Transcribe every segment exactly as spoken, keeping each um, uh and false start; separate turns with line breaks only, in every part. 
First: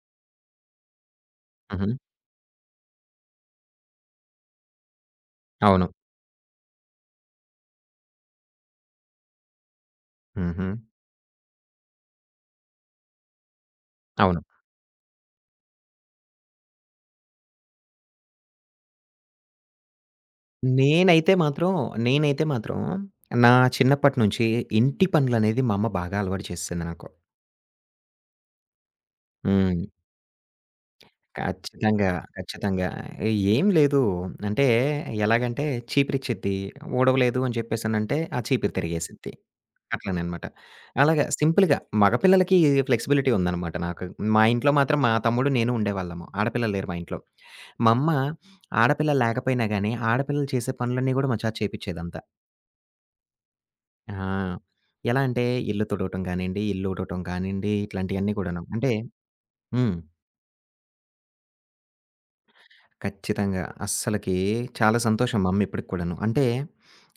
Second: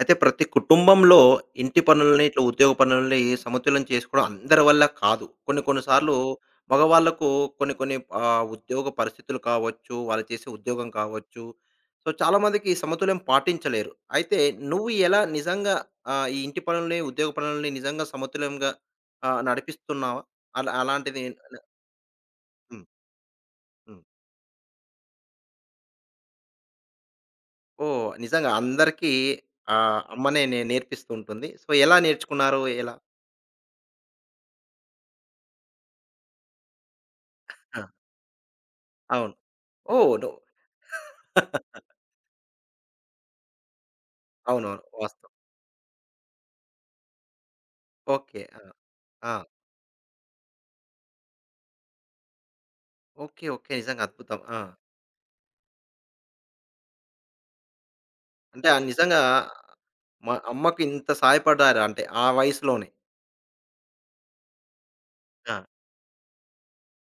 అయితే ప్రతి కుటుంబంలో ఇంటి
హుహు.
పనులని, ఇట్లా ఉద్యోగ పనులని సమతుల్యం చేసుకోవడం అందరి వల్ల కాదు. కొన్ని కొన్ని
అవును.
సార్లు మగవాళ్ళకు కొన్ని కొన్ని ఆహ్, ఉద్యోగ పరిస్థితులు కావచ్చు, వాళ్ళు చేసే
హుహు.
ఉద్యోగం కావచ్చు సో, చాలామందికి ఈ సమతుల్యం పాటించలేరు. అయితే
అవును.
నువ్వు ఎలా నిజంగా ఆహ్, ఈ ఇంటి పనులని, ఉద్యోగ పనులని నిజంగా సమతుల్యంగా? ఆహ్, నడిపిస్తున్నావా? అలా
నేనైతే
అలాంటిదేవైనా
మాత్రం, నేనైతే మాత్రం
హ్మ్.
నా
హ్మ్.
చిన్నప్పటి నుంచి ఇంటి పనులనేది మా అమ్మ బాగా అలవాటు చేసేసింది నాకు.
ఓహ్! నిజంగా. అందరికీ
హ్మ్.
ఆహ్, అమ్మనే నే నేర్పిస్తూ ఉంటుంది. సో, ఎలా
ఖచ్చితంగా.
నేర్చుకున్నారు?
ఖచ్చితంగా.
ఎలా?
ఏం లేదు. అంటే ఎలాగంటే చీపిరిచ్చిద్ది, ఊడవలేదు అని
ఆ!
చెప్పేసనంటే ఆ చీపిరి తిరిగేసిద్ది.
అవును. ఓ
అట్లనే
నో.
అనమాట. అలాగ సింపుల్‌గా మగపిల్లలకి ఫ్లెక్సిబిలిటీ ఉందనమాట నాకు మా ఇంట్లో
అవునవును.
మాత్రం మా
వాస్తవం.
తమ్ముడు, నేను ఉండేవాళ్ళము. ఆడపిల్లలు లేరు మా ఇంట్లో. మమ్మ
ఓకే. ఆ!
ఆడపిల్లలు
ఆ!
లేకపోయినా గాని ఆడపిల్లలు చేసే పనులన్నీ కూడా మా చేత చేపిచ్చేదంతా.
ఓకే. ఓకే. నిజంగా
ఆ!
అద్భుతం. ఆ!
ఎలా అంటే ఇల్లు తుడవటం కానియండి, ఇల్లు ఉడవటం కానియండి ఇట్లాంటియన్నీ కూడాను.
అంటే ఆహ్,
అంటే
నిజంగా
హ్మ్.
మా అమ్మకి ఇంత సాయపడ్డారంటే ఆ వయసులోనే.
ఖచ్చితంగా. అస్సలకి చాలా సంతోషం మా
ఆ!
అమ్మ ఇప్పటికి కూడాను. అంటే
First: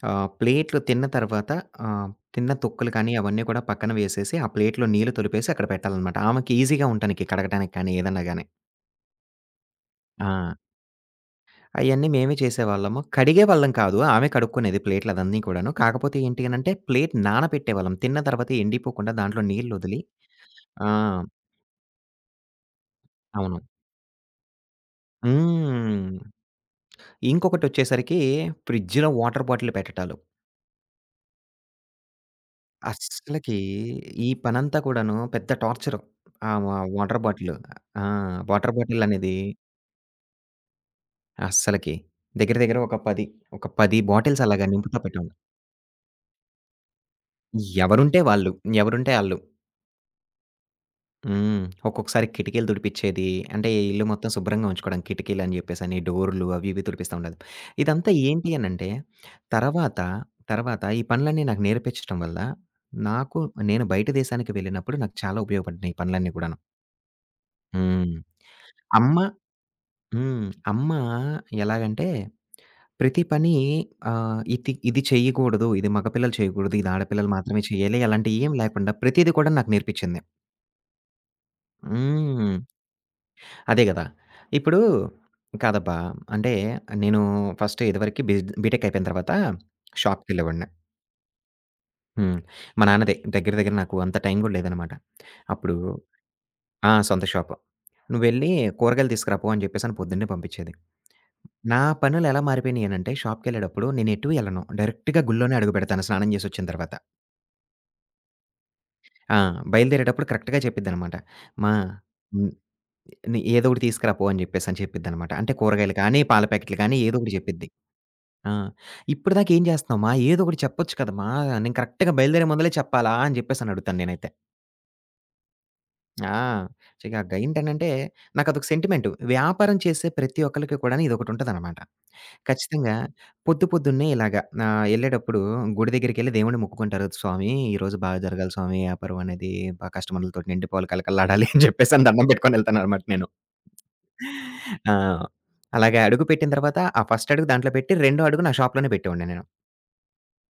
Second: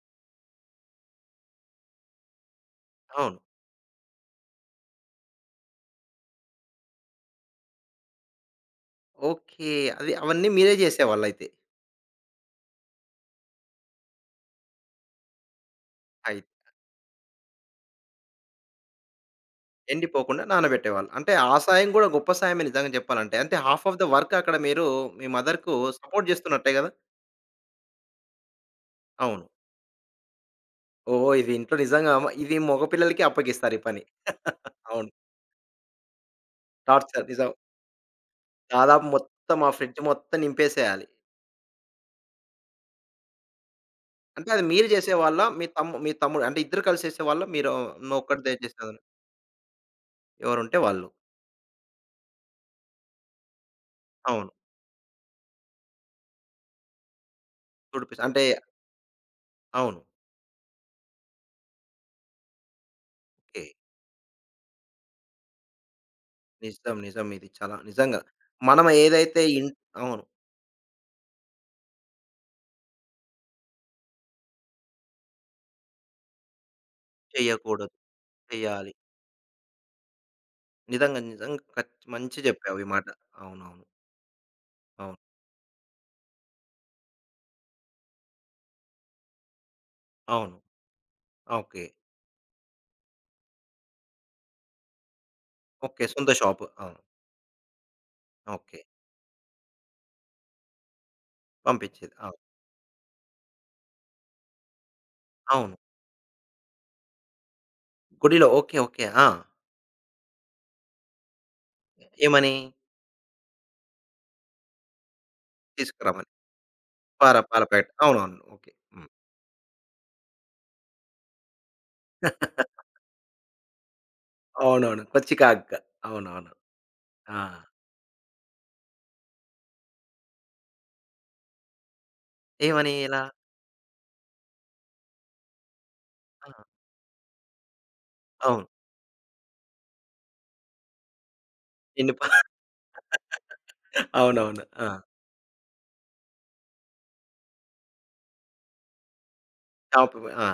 ఆహ్, ప్లేట్లు తిన్న తర్వాత ఆహ్, తిన్న తొక్కులు కానీ
అవును.
అవన్నీ కూడా పక్కన వేసేసి ఆ ప్లేట్‌లో నీళ్ళు తొలిపేసి అక్కడ పెట్టాలనమాట. ఆమెకీజీగా ఉంటానికి కడగటానికి కానీ ఏదన్నా గాని.
ఓకే. అది అవన్నీ
ఆ!
మీరే చేసేవాళ్ళైతే.
అయన్నీ మేమే చేసేవాళ్ళము. కడిగేవాళ్ళం కాదు. ఆమె కడుక్కునేది ప్లేట్లదన్నీ కూడాను. కాకపోతే ఏంటి
అయిత
అనంటే ప్లేటు నానపెట్టేవాళ్ళం. తిన్న తర్వాత ఎండిపోకుండా దాంట్లో నీళ్లొదిలి
ఎండిపోకుండా
ఆ!
నానబెట్టేవాళ్ళు. అంటే ఆ సాయం కూడా గొప్ప సాయమే, నిజంగా చెప్పాలంటే. అంటే
అవును.
హాఫ్ ఆఫ్ ద వర్క్ అక్కడ మీరు మీ మదర్‌కు
హ్మ్.
సపోర్ట్ చేస్తున్నట్టే కదా!
ఇంకొకటొచ్చేసరికి ఫ్రిడ్జ్‌లో
అవును.
వాటర్ బాటిల్ పెట్టటాలు.
ఓహ్! ఇది ఇంట్లో నిజంగా ఇది మగపిల్లలకి
అస్సలకి
అప్పగిస్తారు ఈ పని.
ఈ పనంతా
అవును.
కూడాను పెద్ద టార్చరు. ఆహ్, వ వాటర్
టార్చర్, నిజం.
బాటిల్. ఆ! వాటర్ బాటిల్
దాదాపు
అనేది
మొత్తం ఆ ఫ్రిడ్జ్ మొత్తం నింపేసేయాలి.
అస్సలకి. దగ్గర దగ్గర ఒక పది, ఒక పది బాటిల్స్
అంటే అది
అలాగా
మీరు
నింపుత పెట్టాలి.
చేసేవాళ్ళా? మీ తమ్ము మీ తమ్ముడు అంటే ఇద్దరు కలిసి చేసే వాళ్లా? మీరును
ఎవరుంటే వాళ్ళు.
ఒక్కటిదే చేసేవాళ్లా?
ఎవరుంటే ఆళ్ళు.
ఎవరుంటే వాళ్ళు.
హ్మ్. ఒక్కొక్కసారి కిటికీలు తుడిపిచేది, అంటే ఇల్లు మొత్తం
అవును.
శుభ్రంగా ఉంచుకోవడం, కిటికీలని చెప్పేసని డోర్లు అవి ఇవి తుడిపిస్తా ఉండేది. ఇదంతా
తుడుపిస్ అంటే
ఏంటి అనంటే తర్వాత,
అవును.
తర్వాత ఈ పనులన్నీ నాకు నేర్పిచటం వల్ల నాకు
కే
నేను బయట దేశానికి వెళ్ళినప్పుడు నాకు చాలా ఉపయోగపడ్డినాయి ఈ పనులన్నీ కూడాను.
నిజం. నిజం, ఇది చాలా
హ్మ్.
నిజంగా. మనం
అమ్మ
ఏదైతే ఇం అవును.
హ్మ్, అమ్మ ఎలాగంటే ప్రతి పని ఆహ్, ఇతి "ఇది చేయకూడదు. ఇది మగపిల్లలు చేయకూడదు. ఇది ఆడపిల్లలు మాత్రమే
చెయ్యకూడదు.
చేయాలి" అలాంటియేం
చెయ్యాలి.
లేకుండా ప్రతీది కూడా నాకు నేర్పించింది.
నిజంగా నిజంగా ఖచ్చ మంచి
హ్మ్.
చెప్పావు ఈ మాట. అవునవును.
అదే గదా! ఇప్పుడు.
అవును.
కాదబ్బా! అంటే, నేను ఫస్ట్ ఇదివరకి బిజ బీటెక్ అయిపోయిన తర్వాత
అవును.
షాప్‌కెళ్ళేవాడిని.
ఓకే.
హ్మ్. మా నాన్న దె దగ్గర దగ్గర నాకు అంత టైం గూడా లేదనమాట. అప్పుడు
ఓకే. సొంత షాపు.
ఆ!
అవును.
సొంత షాపు. "నువ్వెళ్ళి
ఓకే.
కూరగాయలు తీసుకురాపో" అని జెప్పేసని పొద్దున్నే పంపించేది. నా
పంపించేది.
పనులు
అవును.
ఎలా మారిపోయినయినంటే షాప్‌కె‌ళ్ళేటప్పుడు నేను ఎటు ఎళ్ళను. డైరెక్ట్‌గా గుల్లోనే
అవును.
అడుగుపెడతాను స్నానం జేసొచ్చిన తర్వాత.
గుడిలో ఓకే. ఓకే. ఆ!
ఆ! బయలుదేరేటప్పుడు కరెక్ట్‌గా చెప్పిద్దనమాట. మా
ఏ
హ్మ్.
ఏమని?
"ఏదోకటి తీసుకురాపో" అని జెప్పేసని చెప్పిద్దనమాట. అంటే కూరగాయలు కానీ,
తీసుకురమని.
పాల ప్యాకెట్లు గానీ ఏదో ఒకటి
పార పాల
చెప్పిద్ది.
పాకట్. అవునవును.
ఆ!
ఓకే. హ్మ్.
ఇప్పటిదాకా ఏం చేస్తున్నావు మా ఏదో ఒకటి చెప్పొచ్చు కదా మా నేను కరెక్ట్‌గా బయలుదేరే ముందలే చెప్పాలా? అని చెప్పేసనడుగుతాను నేనైతే.
అవునవును. కొద్ది చికాకుగా
ఆ!
అవునవును.
చికాకుగా
ఆ!
ఏంటనంటే నాకదొక సెంటిమెంటు. వ్యాపారం చేసే ప్రతి ఒక్కళకి కూడాను ఇదొకటి ఉంటదనమాట.
ఏమని?
ఖచ్చితంగా
ఎలా?
పొద్దు పొద్దున్నే ఇలాగ ఆహ్, ఎళ్ళేటప్పుడు గుడి దగ్గరికెళ్ళి దేవుడి
ఆ!
ముక్కుకుంటారు స్వామి, ఈరోజు బాగా జరగాలి
అవును.
స్వామి వ్యాపారం అనేది బా కస్టమర్లతోటి నిండి పోలి కలకళలాడాలి అని చెప్పేసని
చిన్నిప
దన్నం పెట్టుకొని వెళ్తాన్న అనమాట నేను.
అవునవును. ఆ!
ఆ! అలాగ అడుగు పెట్టిన తర్వాత ఆ ఫస్ట్ అడుగు దాంట్లో పెట్టి రెండో అడుగు నా షాప్‌లోనే పెట్టేవాడిని నేను.
షాపు, ఆ!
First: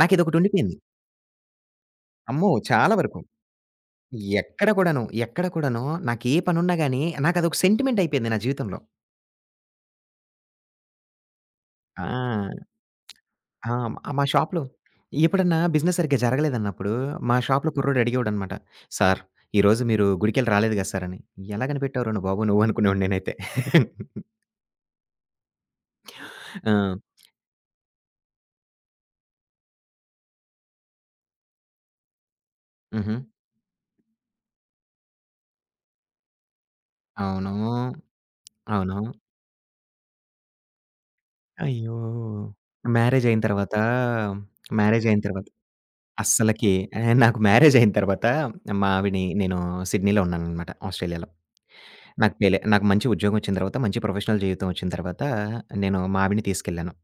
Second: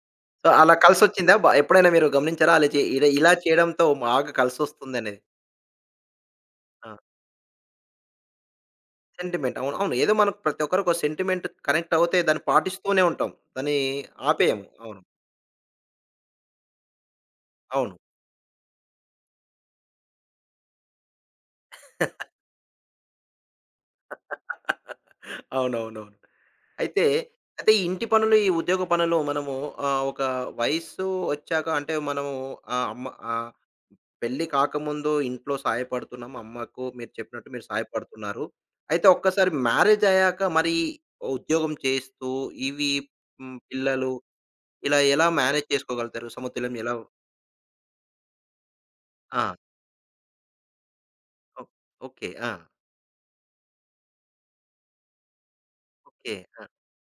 నాకు ఇదొకటి
సో, అలా
ఉండిపోయింది.
కలిసొచ్చిందా? బా ఎప్పుడైనా మీరు
అమ్మో!
గమనించారా? అలా చే
చాలా
ఇలా
వరకు.
ఇలా చేయడంతో బాగా
ఎక్కడ కూడాను,
కలిసొస్తుందనేది?
ఎక్కడ కూడాను, నాకే పని ఉన్నా
ఆ!
గాని, నాకు అదొక సెంటిమెంట్ అయిపోయింది నా జీవితంలో.
సెంటిమెంట్. అవును. అవును. ఏదో మనం ప్రతి ఒక్కరికి ఒక సెంటిమెంట్ కనెక్ట్
ఆ!
అవుతే, దాన్ని పాటిస్తూనే ఉంటాం.
ఆ!
దాన్ని
మా షాప్‌లో,
ఆపేయము. అవును.
ఎప్పుడన్నా బిజినెస్ సరిగ్గా జరగలేదన్నప్పుడు, మా షాప్‌లో
అవును.
కుర్రోడు అడిగేవాడన్నమాట, "సార్, ఈరోజు మీరు గుడికెళ్ళి రాలేదు కదా! సార్" అని ఎలా కనిపెట్టావు రా నువ్వు బాబు నువ్వు? అనుకునేవాడిని నేనైతే.
అవునవునవును.
ఆ!
అయితే. అయితే ఇంటి పనులు, ఈ ఉద్యోగ పనులు మనము ఆహ్, ఒక వయసు ఒచ్చాక అంటే, మనము ఆహ్, అమ్మ
హుహు.
ఆహ్, పెళ్లి కాకముందు ఇంట్లో సహాయపడుతున్నాం, అమ్మకు మీరు
అవును.
చెప్పినట్టు మీరు సహాయపడుతున్నారు.
అవును.
అయితే ఒక్కసారి మ్యారేజ్ అయ్యాక మరి, ఉద్యోగం
అయ్యో!
చేస్తూ ఇవి
మ్యారేజ్ అయిన
హ్మ్,
తర్వాత,
పిల్లలు, ఇలా
మ్యారేజ్ అయిన
ఎలా
తర్వాత,
మేనేజ్ చేసుకోగలుగుతారు?
అస్సలకి
సమతుల్యం ఎలా?
ఆహ్, నాకు మ్యారేజ్ అయిన తర్వాత, మావిడి
ఆ!
నేను సిడ్నీలో ఉన్నాననమాట ఆస్ట్రేలియాలో.
ఓకే. ఓకే.
నాకు
ఆ!
పేలే నాకు మంచి ఉద్యోగం ఒచ్చిన తర్వాత, మంచి ప్రొఫెషనల్ జీవితం ఒచ్చిన తర్వాత, నేను మా
ఓకే.
ఆవిడని
ఆ!
తీసుకెళ్ళాను.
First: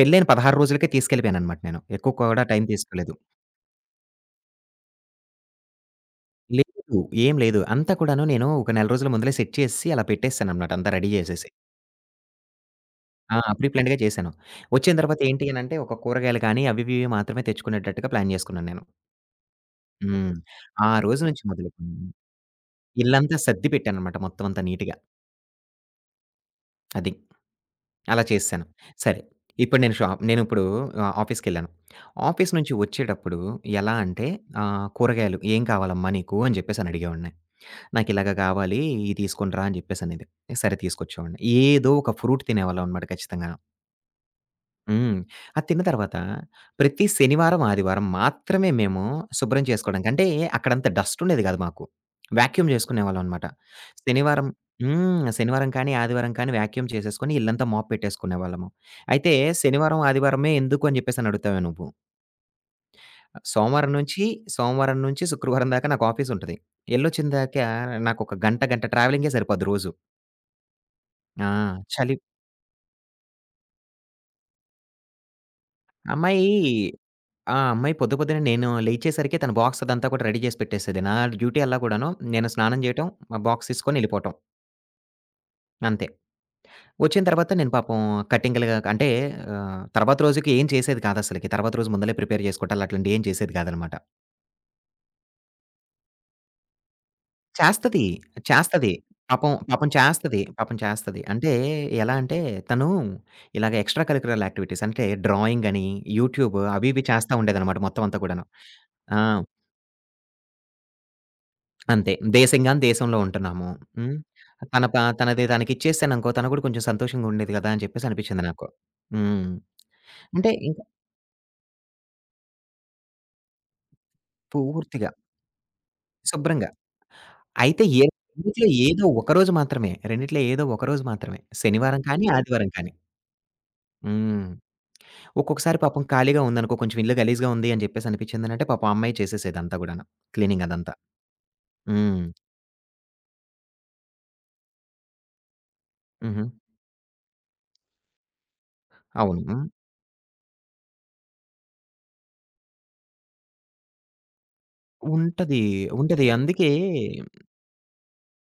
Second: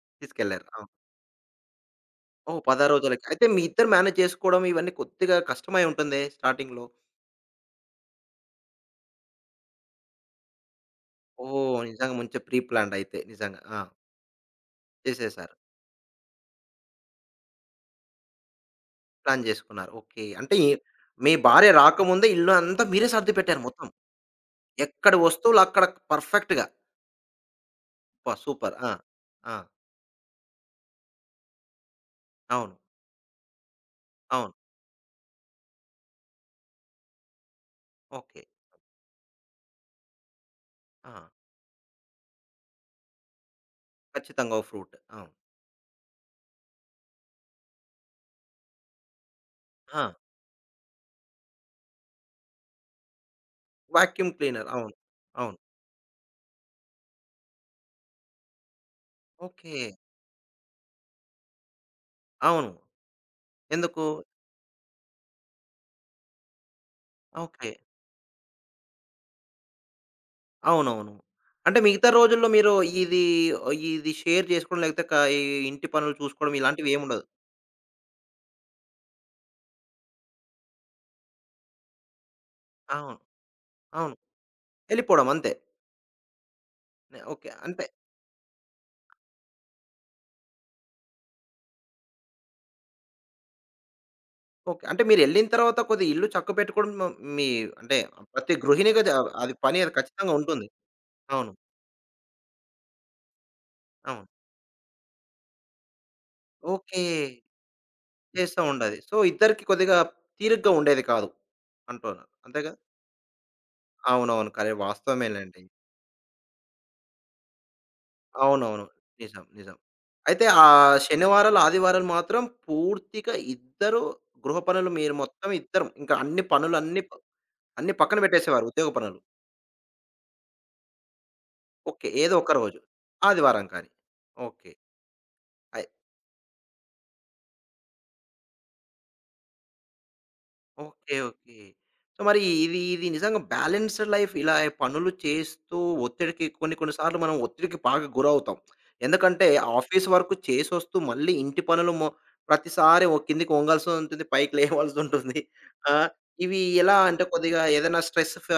పెళ్లయిన పదహారు
తీసుకెళ్లారు. అవును.
రోజులకే తీసుకెళ్ళిపోయాననమాట నేను. ఎక్కువ కూడా
ఓహ్!
టైం
పదహారు
తీసుకోలేదు.
రోజులకి. అయితే మీ ఇద్దరు మేనేజ్ చేసుకోవడం, ఇవన్నీ కొద్దిగా కష్టమై ఉంటుందే, స్టార్టింగ్‌లో?
లేదు, ఏం లేదు. అంతా కూడాను నేను ఒక నెల రోజుల ముందులే సెట్ చేసేసి అలా పెట్టేసాననమాట. అంతా రెడీ చేసేసి.
ఓహ్! నిజంగా మంచి ప్రీ ప్లాన్డ్ అయితే.
ఆ!
నిజంగా
ప్రీ
ఆ!
ప్లాన్డ్‌గా చేసాను. ఒచ్చిన తర్వాత ఏంటి
చేసేసారు.
అనంటే, ఒక కూరగాయలు కానీ, అవి ఇవి ఇవి మాత్రమే తెచ్చుకునేటట్టుగా ప్లాన్ చేసుకున్నా నేను.
ప్లాన్ జేసుకున్నారు. ఓకే.
హ్మ్.
అంటే ఏం
ఆ రోజు
మీ
నుంచి
భార్య
మొదలుకుని
రాకముందే ఇల్లు అంతా మీరే
ఇల్లంతా
సర్దిపెట్టారు
సర్ది
మొత్తం.
పెట్టాననమాట మొత్తం అంతా నీట్‌గా.
ఎక్కడి వస్తువులక్కడ పర్ఫెక్ట్‌గా.
అది. అలా
అబ్బా!
చేసేసాను.
సూపర్! ఆ!
సరే.
ఆ!
ఇప్పుడు నేను షాప్ నేనిప్పుడు ఆహ్, ఆఫీస్‌కె‌ళ్ళాను. ఆఫీస్ నుంచి
అవును.
వచ్చేడప్పుడు ఎలా అంటే,
అవును.
ఆహ్, కూరగాయలు ఏం కావాలమ్మా నీకు అని చెప్పేసని అడిగేవాడిని. "నాకిలాగ
ఓకే.
కావాలి ఇది తీసుకునిరా" అని చెప్పేసనేది. సరే
ఆ!
తీసుకొచ్చేవాడిని. ఏదో ఒక ఫ్రూట్ తినేవాళ్ళమనమాట ఖచ్చితంగాను.
ఖచ్చితంగా ఓ ఫ్రూట్.
హ్మ్.
అవును.
అది తిన్న తర్వాత ప్రతి శనివారం, ఆదివారం మాత్రమే మేము శుభ్రం చేసుకోవడానికి
ఆ!
అంటే అక్కడంత డస్టుండేది గాదు మాకు. వాక్యూమ్ చేసుకునేవాళ్ళమనమాట.
వాక్యూమ్
శనివారం
క్లీనర్. అవును.
హ్మ్.
అవును.
శనివారం కానీ, ఆదివారం కానీ వాక్యూమ్ చేసేసుకొని ఇళ్ళంతా మాప్ పెట్టేసుకునేవాళ్ళము. అయితే
ఓకే.
శనివారం, ఆదివారమే ఎందుకు అని చెప్పేసని అడుగుతావేమో! నువ్వు.
అవును.
ఆహ్, సోమవారం
ఎందుకు?
నుంచి సోమవారం నుంచి శుక్రవారం దాకా నాకాఫీసుంటది. ఎళ్ళొచ్చిందాకా
ఓకే.
నాకొక గంట గంట ట్రావెలింగే సరిపోద్ది రోజు.
అవునవును.
ఆ!
అంటే మిగతా
చలి.
రోజుల్లో మీరు ఇది ఆహ్, ఇది షేర్ చేసుకోవడం లెతే క ఈ ఇంటి పనులు
అమ్మాయీ
చూసుకోవడం ఇలాంటివి ఏమి ఉండదు.
ఆ అమ్మాయి పొద్దు, పొద్దునే నేను లేచేసరికే తన బాక్స్ అదంతా కూడా రెడీ చేసి పెట్టేసేది. నా డ్యూటీ అల్లా కూడాను నేను స్నానం చేయటం,
అవును.
మా బాక్స్ తీసుకొని
అవును.
ఎళ్ళిపోటం.
ఎళ్ళిపోవడం అంతే.
అంతే.
న
వచ్చిన
ఓకే.
తర్వాత నేను
అన్పే.
పాపం కటింగ్లుగా అంటే ఆహ్, తర్వాత రోజుకి ఏం చేసేది కాదసలకి. తర్వాత రోజు ముందలే ప్రిపేర్ చేసుకుంటాలు అట్లాంటివి ఏం చేసేది కాదనమాట.
ఓకే. అంటే మీరెళ్ళిన తర్వాత కొద్ది ఇల్లు చక్కబట్టుకోవడం. మీ అంటే
చేస్తది
ప్రతి
చేస్తది.
గృహిణిగది.
పాపం
అది పని
పాపం
అది ఖచ్చితంగా
చేస్తది.
ఉంటుంది.
పాపం చేస్తది.
అవును.
అంటే ఎలా అంటే తను ఇలాగ ఎక్స్ట్రా
అవును.
కలికురల్ యాక్టివిటీస్ అంటే డ్రాయింగ్ అని, యూట్యూబ్ అవి
ఓకే.
ఇవి చేస్తా ఉండేదనమాట మొత్తం అంతా కూడాను.
చేస్తా ఉండేది. సో,
ఆ!
ఇద్దరికి కొద్దిగా తీరుగ్గా ఉండేది కాదు.
అంతే.
అంటున్నారు. అంతేగ!
దేశంగాని దేశంలో ఉంటున్నాము. హ్మ్.
అవునవును. కర
తన ప తనది
వాస్తవమేలెండి.
తనకి ఇచ్చేసాననుకో తను కూడా కొంచెం సంతోషంగా ఉండిద్ది కదా! అని చెప్పేసి అనిపించింది నాకు.
అవునవును. నిజం.
హ్మ్.
నిజం. అయితే
అంటే
ఆ
ఇంకా
శనివారలు ఆదివారలు మాత్రం పూర్తిగా ఇద్దరు గృహ పనులు.
పూర్తిగా.
మీరు మొత్తం ఇద్దర ఇంకా అన్ని
శుభ్రంగా.
పనులన్నీ ప
అయితే
అన్ని
ఏ
పక్కన పెట్టేసేవారు
ఇంట్లో
ఉద్యోగ
ఏదో
పనులు.
ఒకరోజు మాత్రమే. రెండిట్లో ఏదో ఒకరోజు మాత్రమే. శనివారం
ఓకే.
కానీ,
ఏదో ఒక్క
ఆదివారం
రోజు.
కానీ.
ఆదివారంకాని.
హ్మ్.
ఓకే.
ఒక్కొక్కసారి
అయ్
పాపం ఖాళీగా ఉందనుకో, కొంచెం ఇల్లు గలీజుగా ఉంది అని చెప్పేసి అనిపించిందనంటే పాపం ఆ అమ్మాయి చేసేసేదంతా కూడాను క్లీనింగ్ అదంతా.
ఓకే. ఓకే. సో,
హ్మ్.
మరి ఇది ఇది నిజంగా బ్యాలెన్స్డ్ లైఫ్ ఇలా పనులు చేస్తూ ఒత్తిడికి
హుహు.
కొన్ని కొన్ని సార్లు మనం ఒత్తిడికి బాగా గురవుతాం. ఎందుకంటే
అవును.
ఆఫీస్ వరకు చేసొస్తూ, మళ్ళీ ఇంటి పనులు మొ ప్రతిసారి ఓ కిందికి ఒంగాల్సుంటుంది. పైకి లేవాల్సుంటుంది.
ఉంటది.
ఆహ్,
ఉంటది.
ఇవి
అందుకే
ఎలా అంటే కొద్దిగా ఏదైనా స్ట్రెస్ ఫ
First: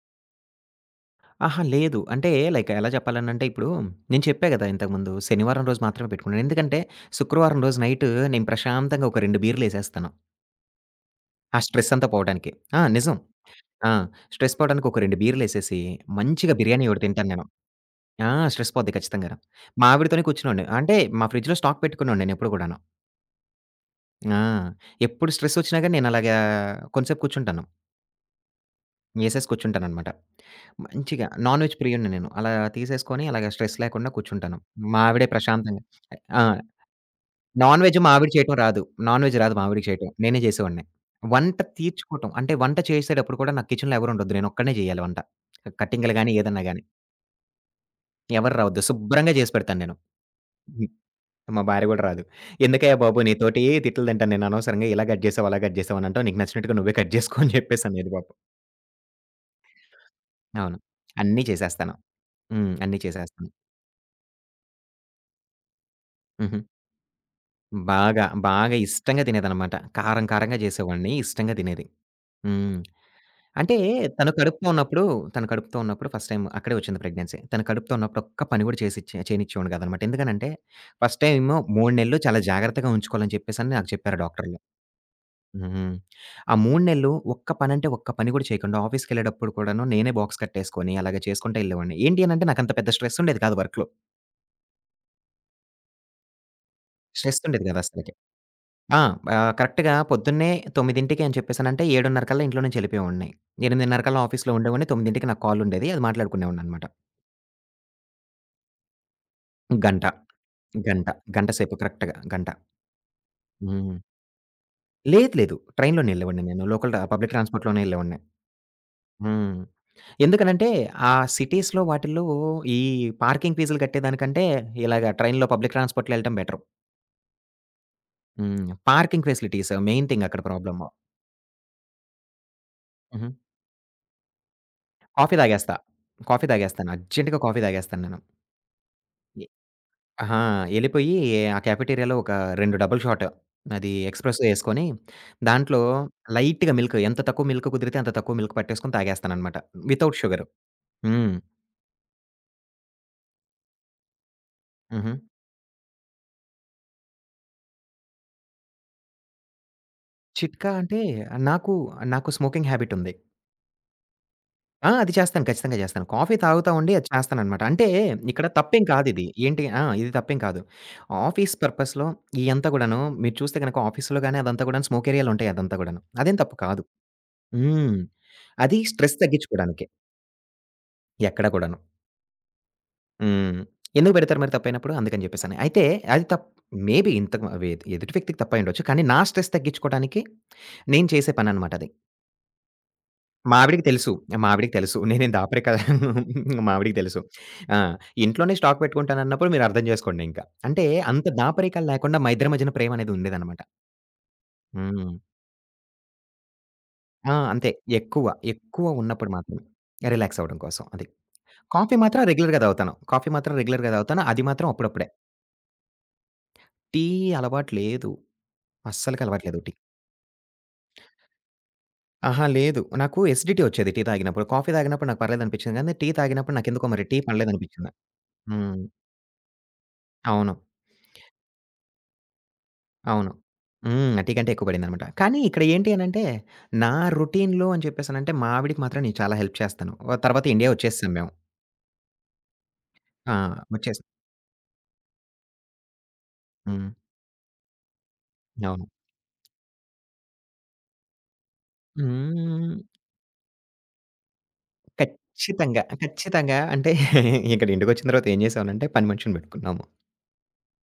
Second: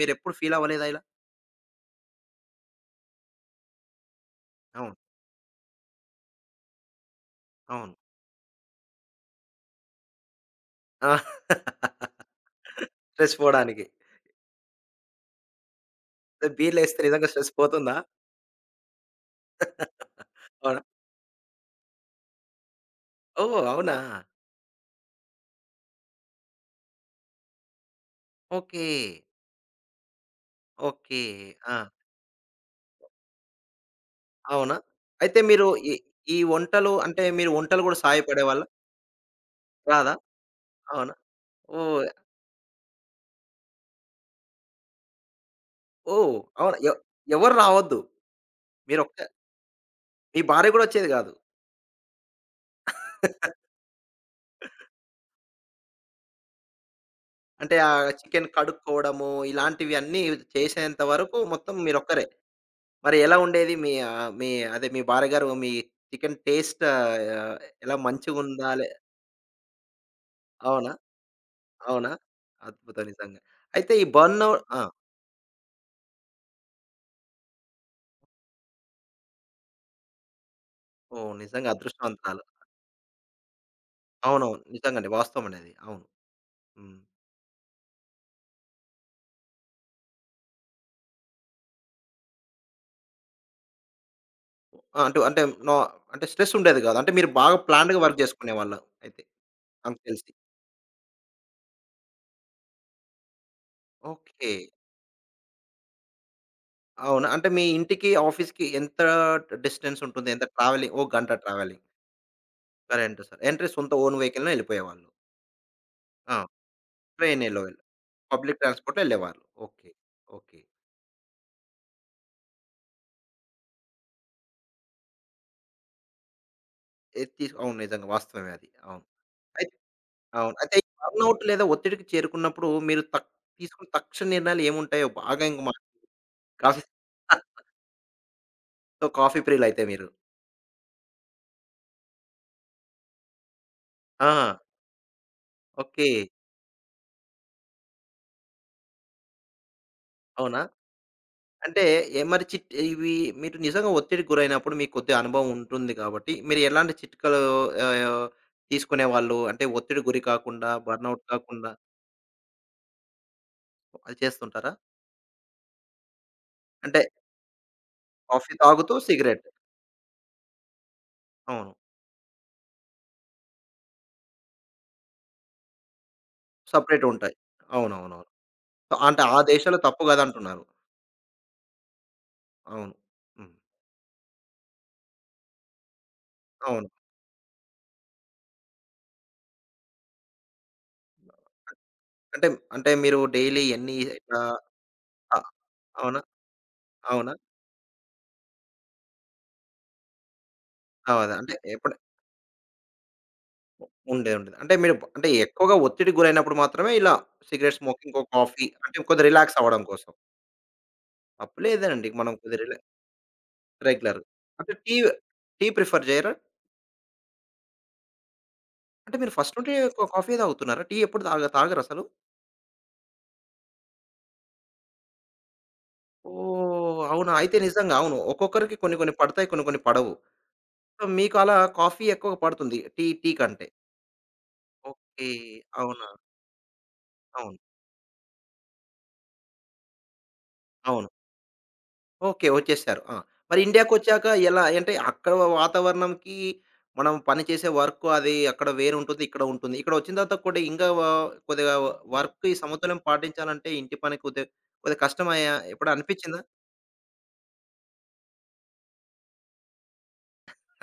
మీరెప్పుడు ఫీల్ అవ్వలేదా ఇలా?
అహా! లేదు. అంటే లైక్ ఎలా చెప్పాలనంటే, ఇప్పుడు నేను చెప్పా కదా!
అవును.
ఇంతకుముందు. శనివారం రోజు మాత్రమే పెట్టుకున్నాను. ఎందుకంటే శుక్రవారం రోజు
అవును.
నైట్ నేను ప్రశాంతంగా ఒక రెండు బీర్లేసేస్తాను.
ఆ!
ఆ స్ట్రెస్సంతా పోవటానికి. ఆ! నిజం.
స్ట్రెస్ పోవడానికి.
ఆ! స్ట్రెస్ పోవడానికి ఒక రెండు బీర్లేసేసి. మంచిగా
రెండు
బిర్యానీ
బీర్లేస్తే
ఒకటి
నిజంగా
తింటాను నేను.
స్ట్రెస్ పోతుందా?
ఆ! స్ట్రెస్ పోద్ది ఖచ్చితంగాను. మావిడతోనే కూర్చున్నోవాడిని.
అవునా!
అంటే మా ఫ్రిడ్జ్‌లో స్టాక్ పెట్టుకున్నోడిని నేను ఎప్పుడు కూడాను.
ఓహ్! అవునా?
ఆ! ఎప్పుడు స్ట్రెస్సొచ్చినాగాని. నేను అలాగా కొంచసేపు కూర్చుంటాను.
ఓకే.
ఏసేసి కూర్చుంటాననమాట.
ఓకే.
మంచిగా నాన్‌వెజ్
ఆ!
ప్రియుడిని నేను. అలా తీసేసుకొని అలాగా స్ట్రెస్ లేకుండా కూర్చుంటాను.
అవునా!
మావిడే
అయితే మీరు
ప్రశాంతంగా
ఈ ఈ
ఆహ్, ఆ!
వంటలూ అంటే మీరు
నాన్
వంటలు కూడా
వెజ్జు మావిడికి చేయటం
సహాయపడేవాళ్ళా?
రాదు. నాన్ వెజ్ రాదు మావిడికి చేయటం.
రాదా?
నేనే చేసేవాడిని.
అవునా!
వంట
ఓహ్!
తీర్చుకోవటం. అంటే వంట చేసేటప్పుడు కూడా నాకు కిచెన్‌లో ఎవరుండొద్దు. నేనొక్కడినేే చేయాలి వంట. కటింగ్గులు గాని
ఓహ్!
ఏదన్నా
అవునా!
గాని.
ఎ ఎవరు రావద్దు.
ఎవరు రావద్దు.
మీరోక్క
శుభ్రంగా చేసి పెడతాను నేను.
మీ భార్య గూడా
హ్మ్.
వచ్చేది కాదు.
మా భార్య కూడా రాదు. "ఎందుకయ్య బాబు నీతోటి తిట్టలు తింటాను నేననవసరంగా ఇలా కట్ చేసావు. అలా కట్ చేసావు అని అంటావు. నీకు నచ్చినట్టుగా నువ్వే కట్ జేసుకో" అని
అంటే
చెప్పేసి
ఆ
అనేది పాపం.
చికెను కడుక్కోవడము. ఇలాంటివిన్నీ
అవును.
చేసేంత వరకు
అన్నీ
మొత్తం
చేసేస్తాను.
మీరొక్కరే.
హ్మ్. అన్నీ
మరి ఎలా
చేసేస్తను.
ఉండేది? మీ ఆహ్, మీ అదే మీ భార్యగారు. మీ చికెను
హుహు.
టేస్ట్ ఆహ్, ఎలా
బాగా.
మంచిగుందా?
బాగా
లే
ఇష్టంగా తినేదనమాట. కారం కారంగా
అవునా!
చేసేవాడిని. ఇష్టంగా తినేది.
అవునా!
హ్మ్.
అద్భుతం నిజంగా.
అంటే
అయితే ఈ
తను
బన్న
కడుపుతో
ఆ!
ఉన్నప్పుడు, తను కడుపుతో ఉన్నప్పుడు. ఫస్ట్ టైమ్ అక్కడే వచ్చింది ప్రెగ్నెన్సీ. తను కడుపుతో ఉన్నప్పుడు ఒక్క పని కూడా చేసిచ్చే చేనిచ్చేవాడిని కాదనమాట. ఎందుకనంటే ఫస్ట్
ఓహ్!
టైమూ
నిజంగా
మూడు నెలలు చాలా
అదృష్టవంతరాలు.
జాగ్రత్తగా ఉంచుకోవాలని చెప్పేసని నాకు చెప్పారు డాక్టర్లు.
అవునవును. నిజంగా అండి. వాస్తవం అండి అది.
హుహు.
అవును.
ఆ మూడు
హ్మ్.
నెలలు ఒక్క పనంటే ఒక్క పని కూడా చేయకుండి. ఆఫీస్‌కెళ్ళేటప్పుడు కూడాను. నేనే బాక్స్ కట్టేసుకొని అలాగ చేసుకుంటా వెళ్ళేవాడిని. ఏంటి అనంటే నాకంత పెద్ద స్ట్రెస్సుంఉండేది కాదు వర్క్‌లో.
ఆ! అంటూ అంటే నోవా అంటే స్ట్రెసుండేది గాదు. అంటే మీరు బాగా
స్ట్రెస్సుండేది కాదు
ప్లాన్డ్‌గా
అస్సలకి.
వర్క్ చేసుకునేవాళ్ళు
ఆ!
అయితే.
బా కరెక్ట్‌గా
అంత తెలిసి.
పొద్దున్నే తొమ్మిదింటకి అని చెప్పేసనంటే ఏడున్నరకల్లా ఇంట్లోనుంచి ఎళ్ళిపోయేవాడ్ని. ఎనిమిదిన్నరకల్లా ఆఫీస్‌లో
ఓకే.
ఉండేవాడ్ని తొమ్మిదింటికి నాకు కాల్ ఉండేది. అది మాట్లాడుకునేవాడిననమాట.
అవునా? అంటే మీ ఇంటికి ఆఫీస్‌కి ఎంత డిస్టెన్స్
గంట.
ఉంటుంది ఎంత ట్రావెలింగ్ ఓ
గంట.
గంట
గంట సేపు
ట్రావెలింగ్.
కరెక్ట్‌‌గా గంట.
సరే, అంటే సర్ ఎంట్రీ సొంత
హ్మ్.
ఓన్ వెహికల్‌లోనే ఎళ్ళిపోయేవాళ్ళు.
లేదు, లేదు. ట్రైన్‌లోనే
ఆ!
ఎళ్ళేవాడిని నేను. లోకల్ ట పబ్లిక్
ట్రైనులోయి
ట్రాన్స్‌పోర్ట్‌లోనే ఎళ్ళేవాడిని.
పబ్లిక్ ట్రాన్స్‌పోర్ట్‌లో ఎళ్ళేవారు.
హ్మ్.
ఓకే. ఓకే.
ఎందుకనంటే ఆ సిటీస్‌లో వాటిల్లో ఈ పార్కింగ్ ఫీజులు కట్టేదానికంటే ఇలాగ ట్రైన్‌లో పబ్లిక్ ట్రాన్స్‌పోర్ట్‌లో ఎళ్ళటం బెటరు.
ఎద్ తీస్ అవును. నిజంగా వాస్తవమే
హ్మ్.
అది. అవును.
పార్కింగ్ ఫెసిలిటీస్
అయితే
మెయిన్ థింగ్ అక్కడ
అవును. అయితే ఈ
ప్రాబ్లము.
బర్నౌట్ లేదా ఒత్తిడికి చేరుకున్నప్పుడు మీరు తక్
హుహు.
తీసుకున్న తక్షణ నిర్ణయాలు ఏముంటాయో
కాఫీ
బాగా ఇంగ మా
తాగేస్తా. Coffee
coffee
తాగేస్తాను. అర్జెంట్‌గా కాఫీ తాగేస్తాను నేను.
సో కాఫీ
ఎ
ప్రియులయితే మీరు?
ఆహా! ఎళ్ళిపోయి. ఆ క్యాఫెటీరియా ఒక రెండు డబుల్ షాటు. అది ఎక్స్‌ప్రెస్సో
ఆ!
ఏసుకొని దాంట్లో
ఓకే.
లైట్‌గా మిల్కు ఎంత తక్కువ మిల్క్ కుదిరితే అంత తక్కువ మిల్క్ పట్టేసుకొని తాగేస్తాననమాట. Without sugar.
అవునా?
హ్మ్.
అంటే ఎ మరి చిట్ ఇవి మీరు నిజంగా ఒత్తిడికి గురైనప్పుడు మీకు
హుహు.
కొద్దిగా అనుభవం ఉంటుంది, కాబట్టి మీరు ఎలాంటి చిట్కాలు ఆహ్, తీసుకునేవాళ్ళు? అంటే ఒత్తిడి గురి కాకుండా
చిట్కా అంటే
బర్నౌట్ కాకుండా?
నాకు నాకు స్మోకింగ్ హ్యాబిటుంది.
అది చేస్తుంటారా?
ఆ! అది చేస్తాను. ఖచ్చితంగా చేస్తాను. కాఫీ తాగుతా ఉండి,
అంటే
అది చేస్తాననమాట. అంటే ఇక్కడ
కాఫీ
తప్పేం
తాగుతూ
కాదిది.
సిగరెట్.
ఏంటి ఆ! ఇది తప్పేం కాదు. ఆఫీస్
అవును.
పర్పస్‌లో ఇయంతా కూడను, మీరు చూస్తే గనక ఆఫీస్‌లో గాని, అదంతా గూడాను స్మోకేరియాాలుంటాయి. అదంతా కూడాను. అదేం తప్పు కాదు.
సపరేటుంటాయి.
హ్మ్.
అవునవునవును.
అది
సొ
స్ట్రెస్
అంటే ఆ దేశం‌లో
తగ్గిచుకోడానికే.
తప్పు గదంటున్నారు.
ఎక్కడ కూడాను.
అవును. హ్మ్.
హ్మ్. ఎందుకు పెడతారు మరి తప్పైనప్పుడు? అందుకని జేప్పేసని. అయితే అది తప్
అవును.
మేబీ ఇంతకు ఎ ఎదుటి వ్యక్తికి తప్పయిండొచ్చు. కానీ, నా స్ట్రెస్ తగ్గిచుకోడానికి నేను చేసే పననమాట
ఆ,
అది.
అంటే అంటే మీరు డైలీ
మావిడికి
ఇయాన్ని
తెలుసు.
ఎక్కడా
మావిడికి తెలుసు. నేనేం
ఆ! అవునా!
దాపరికాలు మావిడికి తెలుసు.
అవునా!
ఆ! ఇంట్లోనే స్టాక్ పెట్టుకుంటానన్నప్పుడు మీరు అర్థం జేసుకోండింకా. అంటే అంత
అవద అంటే
దాపరికాలు
ఎప్పుడు?
లేకుండా, మా ఇద్దరి మధ్యన ప్రేమనేది ఉండేదన్నమాట.
ఉండేఉంటది. అంటే మీరు
హ్మ్.
అంటే, ఎక్కువగా ఒత్తిడి గురైనప్పుడు మాత్రమే, ఇలా
ఆ! అంతే.
సిగరెట్ స్మోకింగ్ ఇంకో
ఎక్కువ,
కాఫీ అంటే, ఇంకొద్ది
ఎక్కువున్నప్పుడు మాత్రమే.
రిలాక్సవ్వడం కోసం.
రిలాక్సవ్వడం కోసం అది. కాఫీ
తప్పులేదండి.
మాత్రం
మనం
రెగ్యులర్‌గా
కుదిరలే.
తాగుతాను. కాఫీ మాత్రం రెగ్యులర్‌గా
రెగ్యులర్
తాగుతాను. అది మాత్రం
అంటే టీ
అప్పుడప్పుడే.
Tea prefer జేయరా?
టీ అలవాటు లేదు.
అంటే
అస్సలు
మీరు ఫస్ట్
కలవాట్లేదు టి.
నుండె కా కాఫీయె తాగుతున్నారా? టీ ఎప్పుడు తాగ తాగరసలు?
ఆహా! లేదు. నాకు ఎసీడీటీ వచ్చేది, టీ తాగినప్పుడు. కాఫీ తాగినప్పుడు నాకు పర్లేదనిపించింది. కానీ, టీ తాగినప్పుడు నాకేందుకో
ఓహొ!
మరి టీ
అవునా! అయితే
పడ్లేదనిపించింది నా
నిజంగావును. ఒక్కొక్కరికి
హ్మ్.
కొన్ని, కొన్ని పడతాయి. కొన్ని, కొన్ని పడవు.
అవును.
సో, మీకలా కాఫీ ఎక్కువ పడుతుంది టీ
అవును.
టీ కంటే.
హ్మ్. ఆ! టీకంటే ఎక్కువ పడిందనమాట.
ఓకే.
కానీ, ఇక్కడ ఏంటి
అవునా!
అనంటే, నా
అవును.
రొటీన్‌లో అని చెప్పేసనంటే, మావిడకి మాత్రం నేను చాలా హెల్ప్ చేస్తాను. ఆ తర్వాత ఇండియా
అవును.
వచ్చేసేసాం మేము.
ఓకే. వచ్చేసారు. ఆ!
ఆ!
మరి
వచ్చేసి.
ఇండియాకొచ్చాక ఎలా అంటే అక్కడ వాతావరణంకి,
హ్మ్.
మనం పని చేసే వర్క్ అది అక్కడ
అవును.
వేరు ఉంటుంది. ఇక్కడ ఉంటుంది. ఇక్కడ వచ్చిన తర్వాత కూడా ఇంకా వ కొద్దిగా వ వర్క్ ఈ
హ్మ్.
సమతుల్యం పాటించాలంటే ఇంటి పని కొద్ది కొద్దిగా కష్టమాయా!
ఖచ్చితంగా.
ఎప్పుడనిపించిందా?
ఖచ్చితంగా అంటే ఇక్కడ ఇంటిికొచ్చిన తర్వాత ఏం చేసావనంటే, పని మనిషిని పెట్టుకున్నాము.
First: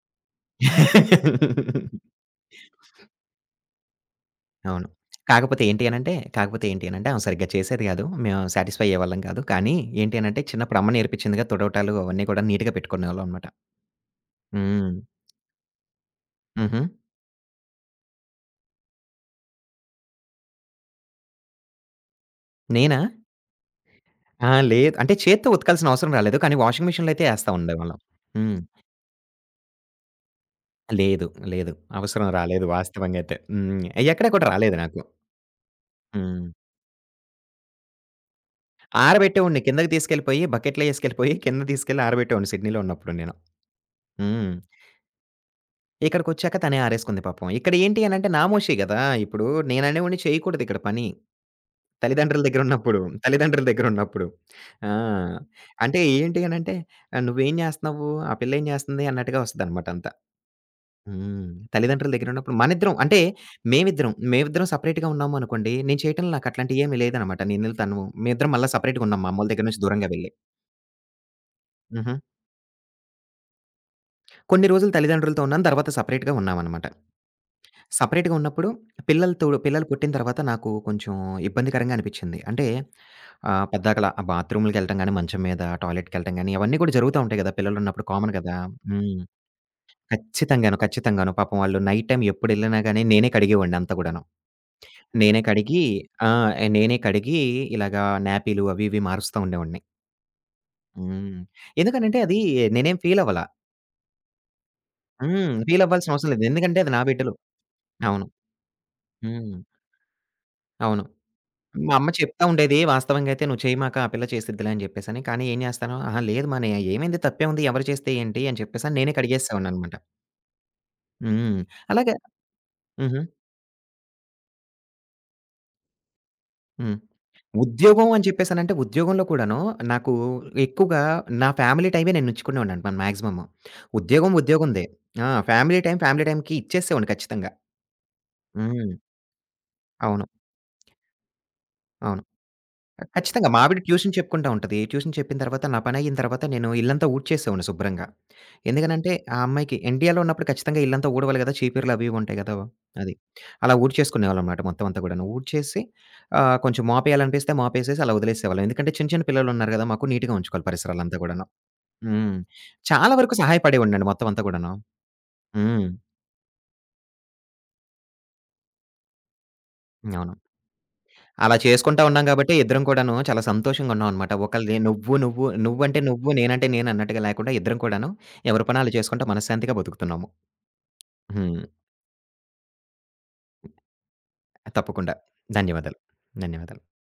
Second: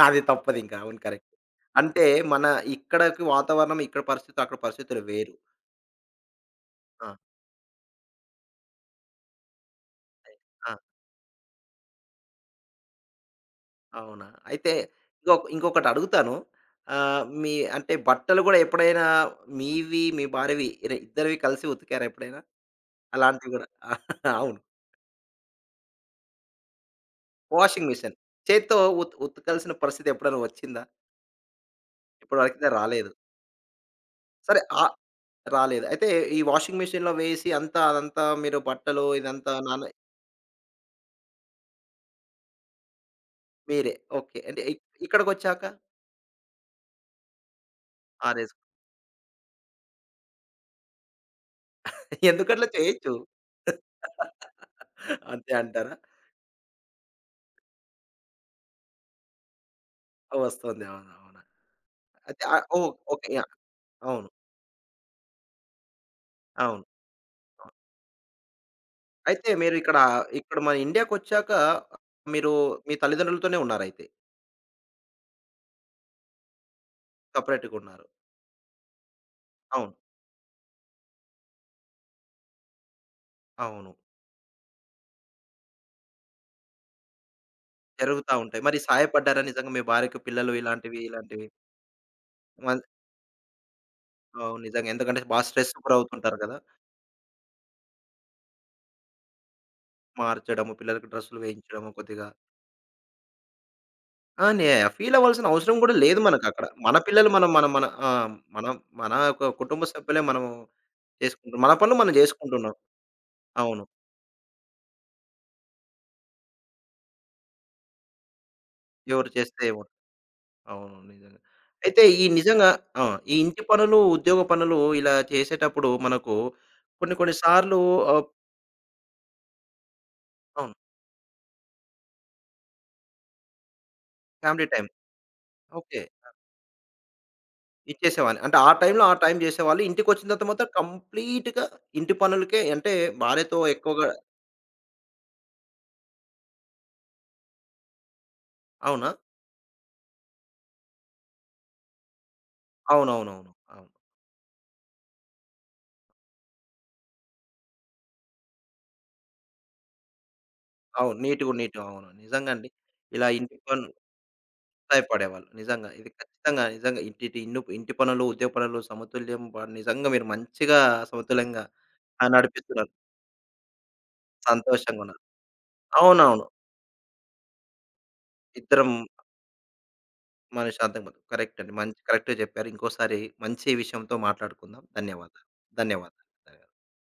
అది తప్పదు ఇంకా. అవును కరెక్ట్. అంటే మన ఇక్కడికి వాతావరణం, ఇక్కడ పరిస్థితి, అక్కడ
అవును.
పరిస్థితులు వేరు.
కాకపోతే ఏంటి అనంటే, కాకపోతే ఏంటి అనంటే
ఆ!
ఆమె సరిగ్గా చేసేది కాదు. మేము సాటిస్ఫై అయ్యేవాళ్ళం కాదు. కానీ ఏంటి అనంటే
ఆ!
చిన్నప్పుడు అమ్మ నేర్పించిందిగా తుడవటాలు, అవన్నీ కూడా నీట్‌గా పెట్టుకునేవాళ్ళం అనమాట.
అవునా. అయితే.
హ్మ్.
ఇంకొక ఇంకొకటి అడుగుతాను.
హుహు.
ఆహ్, మీ అంటే బట్టలు కూడా ఎప్పుడైనా మీవి మీ భార్యవి ఇ ఇద్దరివి కలిసి ఉతికారా ఎప్పుడైనా?
నేనా?
అలాంటివి కూడా
ఆ!
అవును.
లేదు. అంటే చేత్తో ఉతుకాల్సిన అవసరం రాలేదు. కానీ వాషింగ్ మెషిన్‌లో అయితే ఏస్తా ఉండే
వాషింగ్
వాళ్ళం.
మిషిన్.
హ్మ్.
చేత్తో ఉత్ ఉతకాల్సిన పరిస్థితి ఎప్పుడైనా వచ్చిందా?
లేదు. లేదు. అవసరం
ఇప్పడు
రాలేదు
వరకైతే రాలేదు.
వాస్తవంగా అయితే. హ్మ్. ఎక్కడ కూడా
సరే
రాలేదు
ఆ
నాకు.
రాలేదు. అయితే ఈ
హ్మ్.
వాషింగ్ మెషన్‌లో వేసి అంతా అదంతా మీరు బట్టలు ఇదంతా
ఆరబెట్టేవాడిని.
నాన
కిందకి తీసుకెళ్ళిపోయి, బకెట్లో ఏసుకెళ్ళిపోయి, కిందకి తీసుకెళ్లి ఆరబెట్టేవాడిని సిడ్నీలో ఉన్నప్పుడు నేను.
మీరే. ఓకే.
హ్మ్.
అంటే ఇ ఇక్కడికొచ్చాక!
ఇక్కడికొచ్చాక తనే ఆరేసుకుంది పాపం. ఇక్కడ ఏంటి అనంటే
ఆరేస్
నామోషీ కదా! ఇప్పుడు నేననేవోడ్ని చేయకూడదిక్కడ పని. తల్లిదండ్రుల దగ్గర
ఎందుకట్లా
ఉన్నప్పుడు.
చేయొచ్చు.
తల్లిదండ్రుల దగ్గర ఉన్నప్పుడు. ఆ!
అంతే అంటారా?
అంటే ఏంటి అనంటే "నువ్వెంచేస్తన్నావ్వు? ఆ పిల్లెంచేస్తుంది." అన్నట్టుగా వస్తదినమాట అంతా.
వస్తుంది అవును. అవును.
హ్మ్. తల్లిదండ్రుల దగ్గర
ఐతే
ఉన్నప్పుడు.
ఆహ్, ఓ
మనిద్దరం, అంటే
ఓకే.యాహ్!
మేమిద్దరం
అవును.
మేమిద్దరం సెపరేట్‌గా ఉన్నాము అనుకోండి. నేను చేయటంలో నాకట్లాంటివి
అవును.
ఏమి లేదనమాట నేనుళ్తానువ్వు. మేమిద్దరం మళ్ళా సపరేట్‌గా ఉన్నాం. మామ్మళ
అయితే
దగ్గర
మీరు
నుంచి
ఇక్కడ
దూరంగా వెళ్లి.
ఇక్కడ మన ఇండియాకొచ్చాక,
హుహు.
మీరు మీ తల్లిదండ్రులతోనే ఉన్నారైతే.
కొన్ని రోజులు తల్లిదండ్రులతో ఉన్నాను. తర్వాత సపరేట్‌గా ఉన్నామనమాట.
సపరేట్‌గా ఉన్నారు.
సపరేట్‌గా ఉన్నప్పుడు పిల్లలతో పిల్లలు
అవును.
పుట్టిన తర్వాత నాకు కొంచెం ఇబ్బందికరంగా అనిపించింది. అంటే ఆహ్,
అవును.
పెద్దాకలా ఆ బాత్రూమ్లకి వెళ్ళటం గాని, మంచం మీద టాయిలెట్కి వెళ్ళటం గానీ అవన్నీ కూడా జరుగుతూ ఉంటాయి కదా. పిల్లలున్నప్పుడు కామన్
జరుగుతా
కదా!
ఉంటాయి. మరి
హ్మ్.
సహాయపడ్డారా నిజంగా మీ భార్యకి పిల్లలు
ఖచ్చితంగాను.
ఇలాంటివి
ఖచ్చితంగాను.
ఇలాంటివి?
పాపం వాళ్ళు నైట్ టైమ్ ఎప్పుడేళ్ళినా
మం
గాని, నేనే కడిగేవాడిని అంతా కూడాను.
అవును. నిజంగా. ఎందుకంటే బా
నేనే
స్ట్రెస్‌కి
కడిగి
గురి
ఆ!
అవుతుంటారు కదా!
నేనే కడిగి ఇలాగా న్యాపీలు అవి ఇవి మారుస్తా ఉండేవాడిని.
మార్చడము. పిల్లలకు డ్రస్సులు
హ్మ్.
వేయించడము
ఎందుకనంటే,
కొద్దిగా.
అదీ నేనేం ఫీలవ్వల.
ఆ! నే ఫీలవ్వాల్సిన
హ్మ్.
అవసరం గూడా
ఫీలవ్వాల్సిన
లేదు
అవసరం లేదు.
మనకక్కడ.
ఎందుకంటే, అది
మన
నా
పిల్లలు
బిడ్డలు.
మనం మనం మన ఆ!
అవును.
మనం మనా యొక్క
హ్మ్.
కుటుంబ సభ్యులే మనం
అవును.
చేసుకుంటు మన
మా
పనులు
అమ్మ
మనం
చెప్తా
జేసుకుంటున్నాం.
ఉండేదీ, వాస్తవంగయితే "నువ్వు
అవును.
చెయ్యమాక, ఆ పిల్ల చేసిద్దిలే" అని జెప్పేసని. కానీ, ఏం జేస్తాను, అహా! లేదు మా నే ఆహ్, ఏవైంది తప్పేముంది, ఎవరు చేస్తే ఏంటి అని చెప్పేసని నేనే
ఎవరు చేస్తే ఏవున్
కడిగేసేసేవాడిననమాట.
అవును. నిజమే.
హ్మ్.
అయితే,
అలాగ
ఈ నిజంగా ఆ!
హుహు.
ఈ ఇంటి పనులు, ఉద్యోగ పనులు ఇలా చేసేటప్పుడు మనకు
హ్మ్.
కొన్ని కొన్ని సార్లు
ఉద్యోగం
ఆహ్
అని చెప్పేసనంటే, ఉద్యోగంలో కూడాను, నాకు
అవును.
ఎక్కువుగా నా ఫ్యామిలీ టైమే నేనుచ్చుకునేవాడినండి మన మాగ్జిమము. ఉద్యోగం
ఫ్యామిలీ
ఉద్యోగందే.
టైమ్.
ఆ! Family time
okay.
ఫ్యామిలీ టైమ్‌కి ఇచ్చేసేవోడిని ఖచ్చితంగా.
ఇచ్చేసేవాళ్ళు. అంటే, ఆ
హ్మ్.
టైంలో ఆ టైం జేసేవాళ్ళు.
అవును.
ఇంటికొచ్చిన తర్వాత మొత్తం కంప్లీట్‌గా ఇంటి
అవును.
పనులకే అంటే
ఆహ్, ఖచ్చితంగా.
భార్యతో,
మా ఆవిడ
ఎక్కువగా
ట్యూషన్ చెప్పుకుంటా ఉంటది. ట్యూషన్ చెప్పిన తర్వాత, నా పనయ్యిన తర్వాత నేను ఇళ్లంతా ఊడ్చేసేవోడిని శుభ్రంగా. ఎందుకనంటే,
అవునా!
ఆ అమ్మాయికి ఇండియాలో ఉన్నప్పుడు ఖచ్చితంగా ఇళ్ళంతా ఊడవాలి గదా! చీపుర్లు అవీవుంటాయి గదా! అది.
అవునవునవును.
అలా
అవును.
ఊడ్చేసుకునేవాళ్ళంమాట మొత్తవంతా గూడాను. ఊడ్చేసి ఆహ్, కొంచెం మాపేయాలనిపిస్తే మాపేసేసి అలా ఒదిలేసేసేవాళ్ళం. ఎందుకంటే, చిన్న చిన్న పిల్లలున్నారు గదా మాకు, నీటుగా ఉంచుకోవాలి
అవును.
పరిసరాలంతా గూడాను.
నీటుగ నీటు అవును.
హ్మ్.
నిజంగండి.
చాలా
ఇలా
వరకు
ఇంటి పను
సహాయపడేవోడినండి మొత్తవంతా గూడాను.
సాయపడేవాళ్ళు.
హ్మ్.
నిజంగా. ఇది ఖచ్చితంగా, నిజంగా ఇటిటి ఇన్ను ఇంటి పనులు, ఉద్య పనులు సమతుల్యం పడ్ నిజంగా మీరు
అవును.
మంచిగా
అలా
సమతుల్యంగా
చేసుకుంటా ఉన్నాం
ఆహ్,
గాబట్టే ఇద్దరం
నడిపిస్తునారు.
కూడాను చాలా సంతోషంగున్నావనమాట. ఒకళ్ళది నువ్వు
సంతోషంగున్నారు.
నువ్వు నువ్వంటే నువ్వు,
అవునవును.
నేనంటే నేను అన్నట్టుగా లేకుండా ఇద్దరం కూడాను ఎవరి
ఇద్దరం.
పనాళ్ళు చేసుకుంటా మనశ్శాంతిగా బతుకుతున్నాము.
మనశ్శాంతంగ బతుకు
హ్మ్.
కరెక్టండి. మంచి కరెక్ట్‌గా జెప్పారు. ఇంకోసారి మంచి విషయంతో మాట్లాడుకుందాం.
తప్పకుండా.
ధన్యవాదాలు.
ధన్యవాదాలు.
ధన్యవాదాలు.
ధన్యవాదాలు.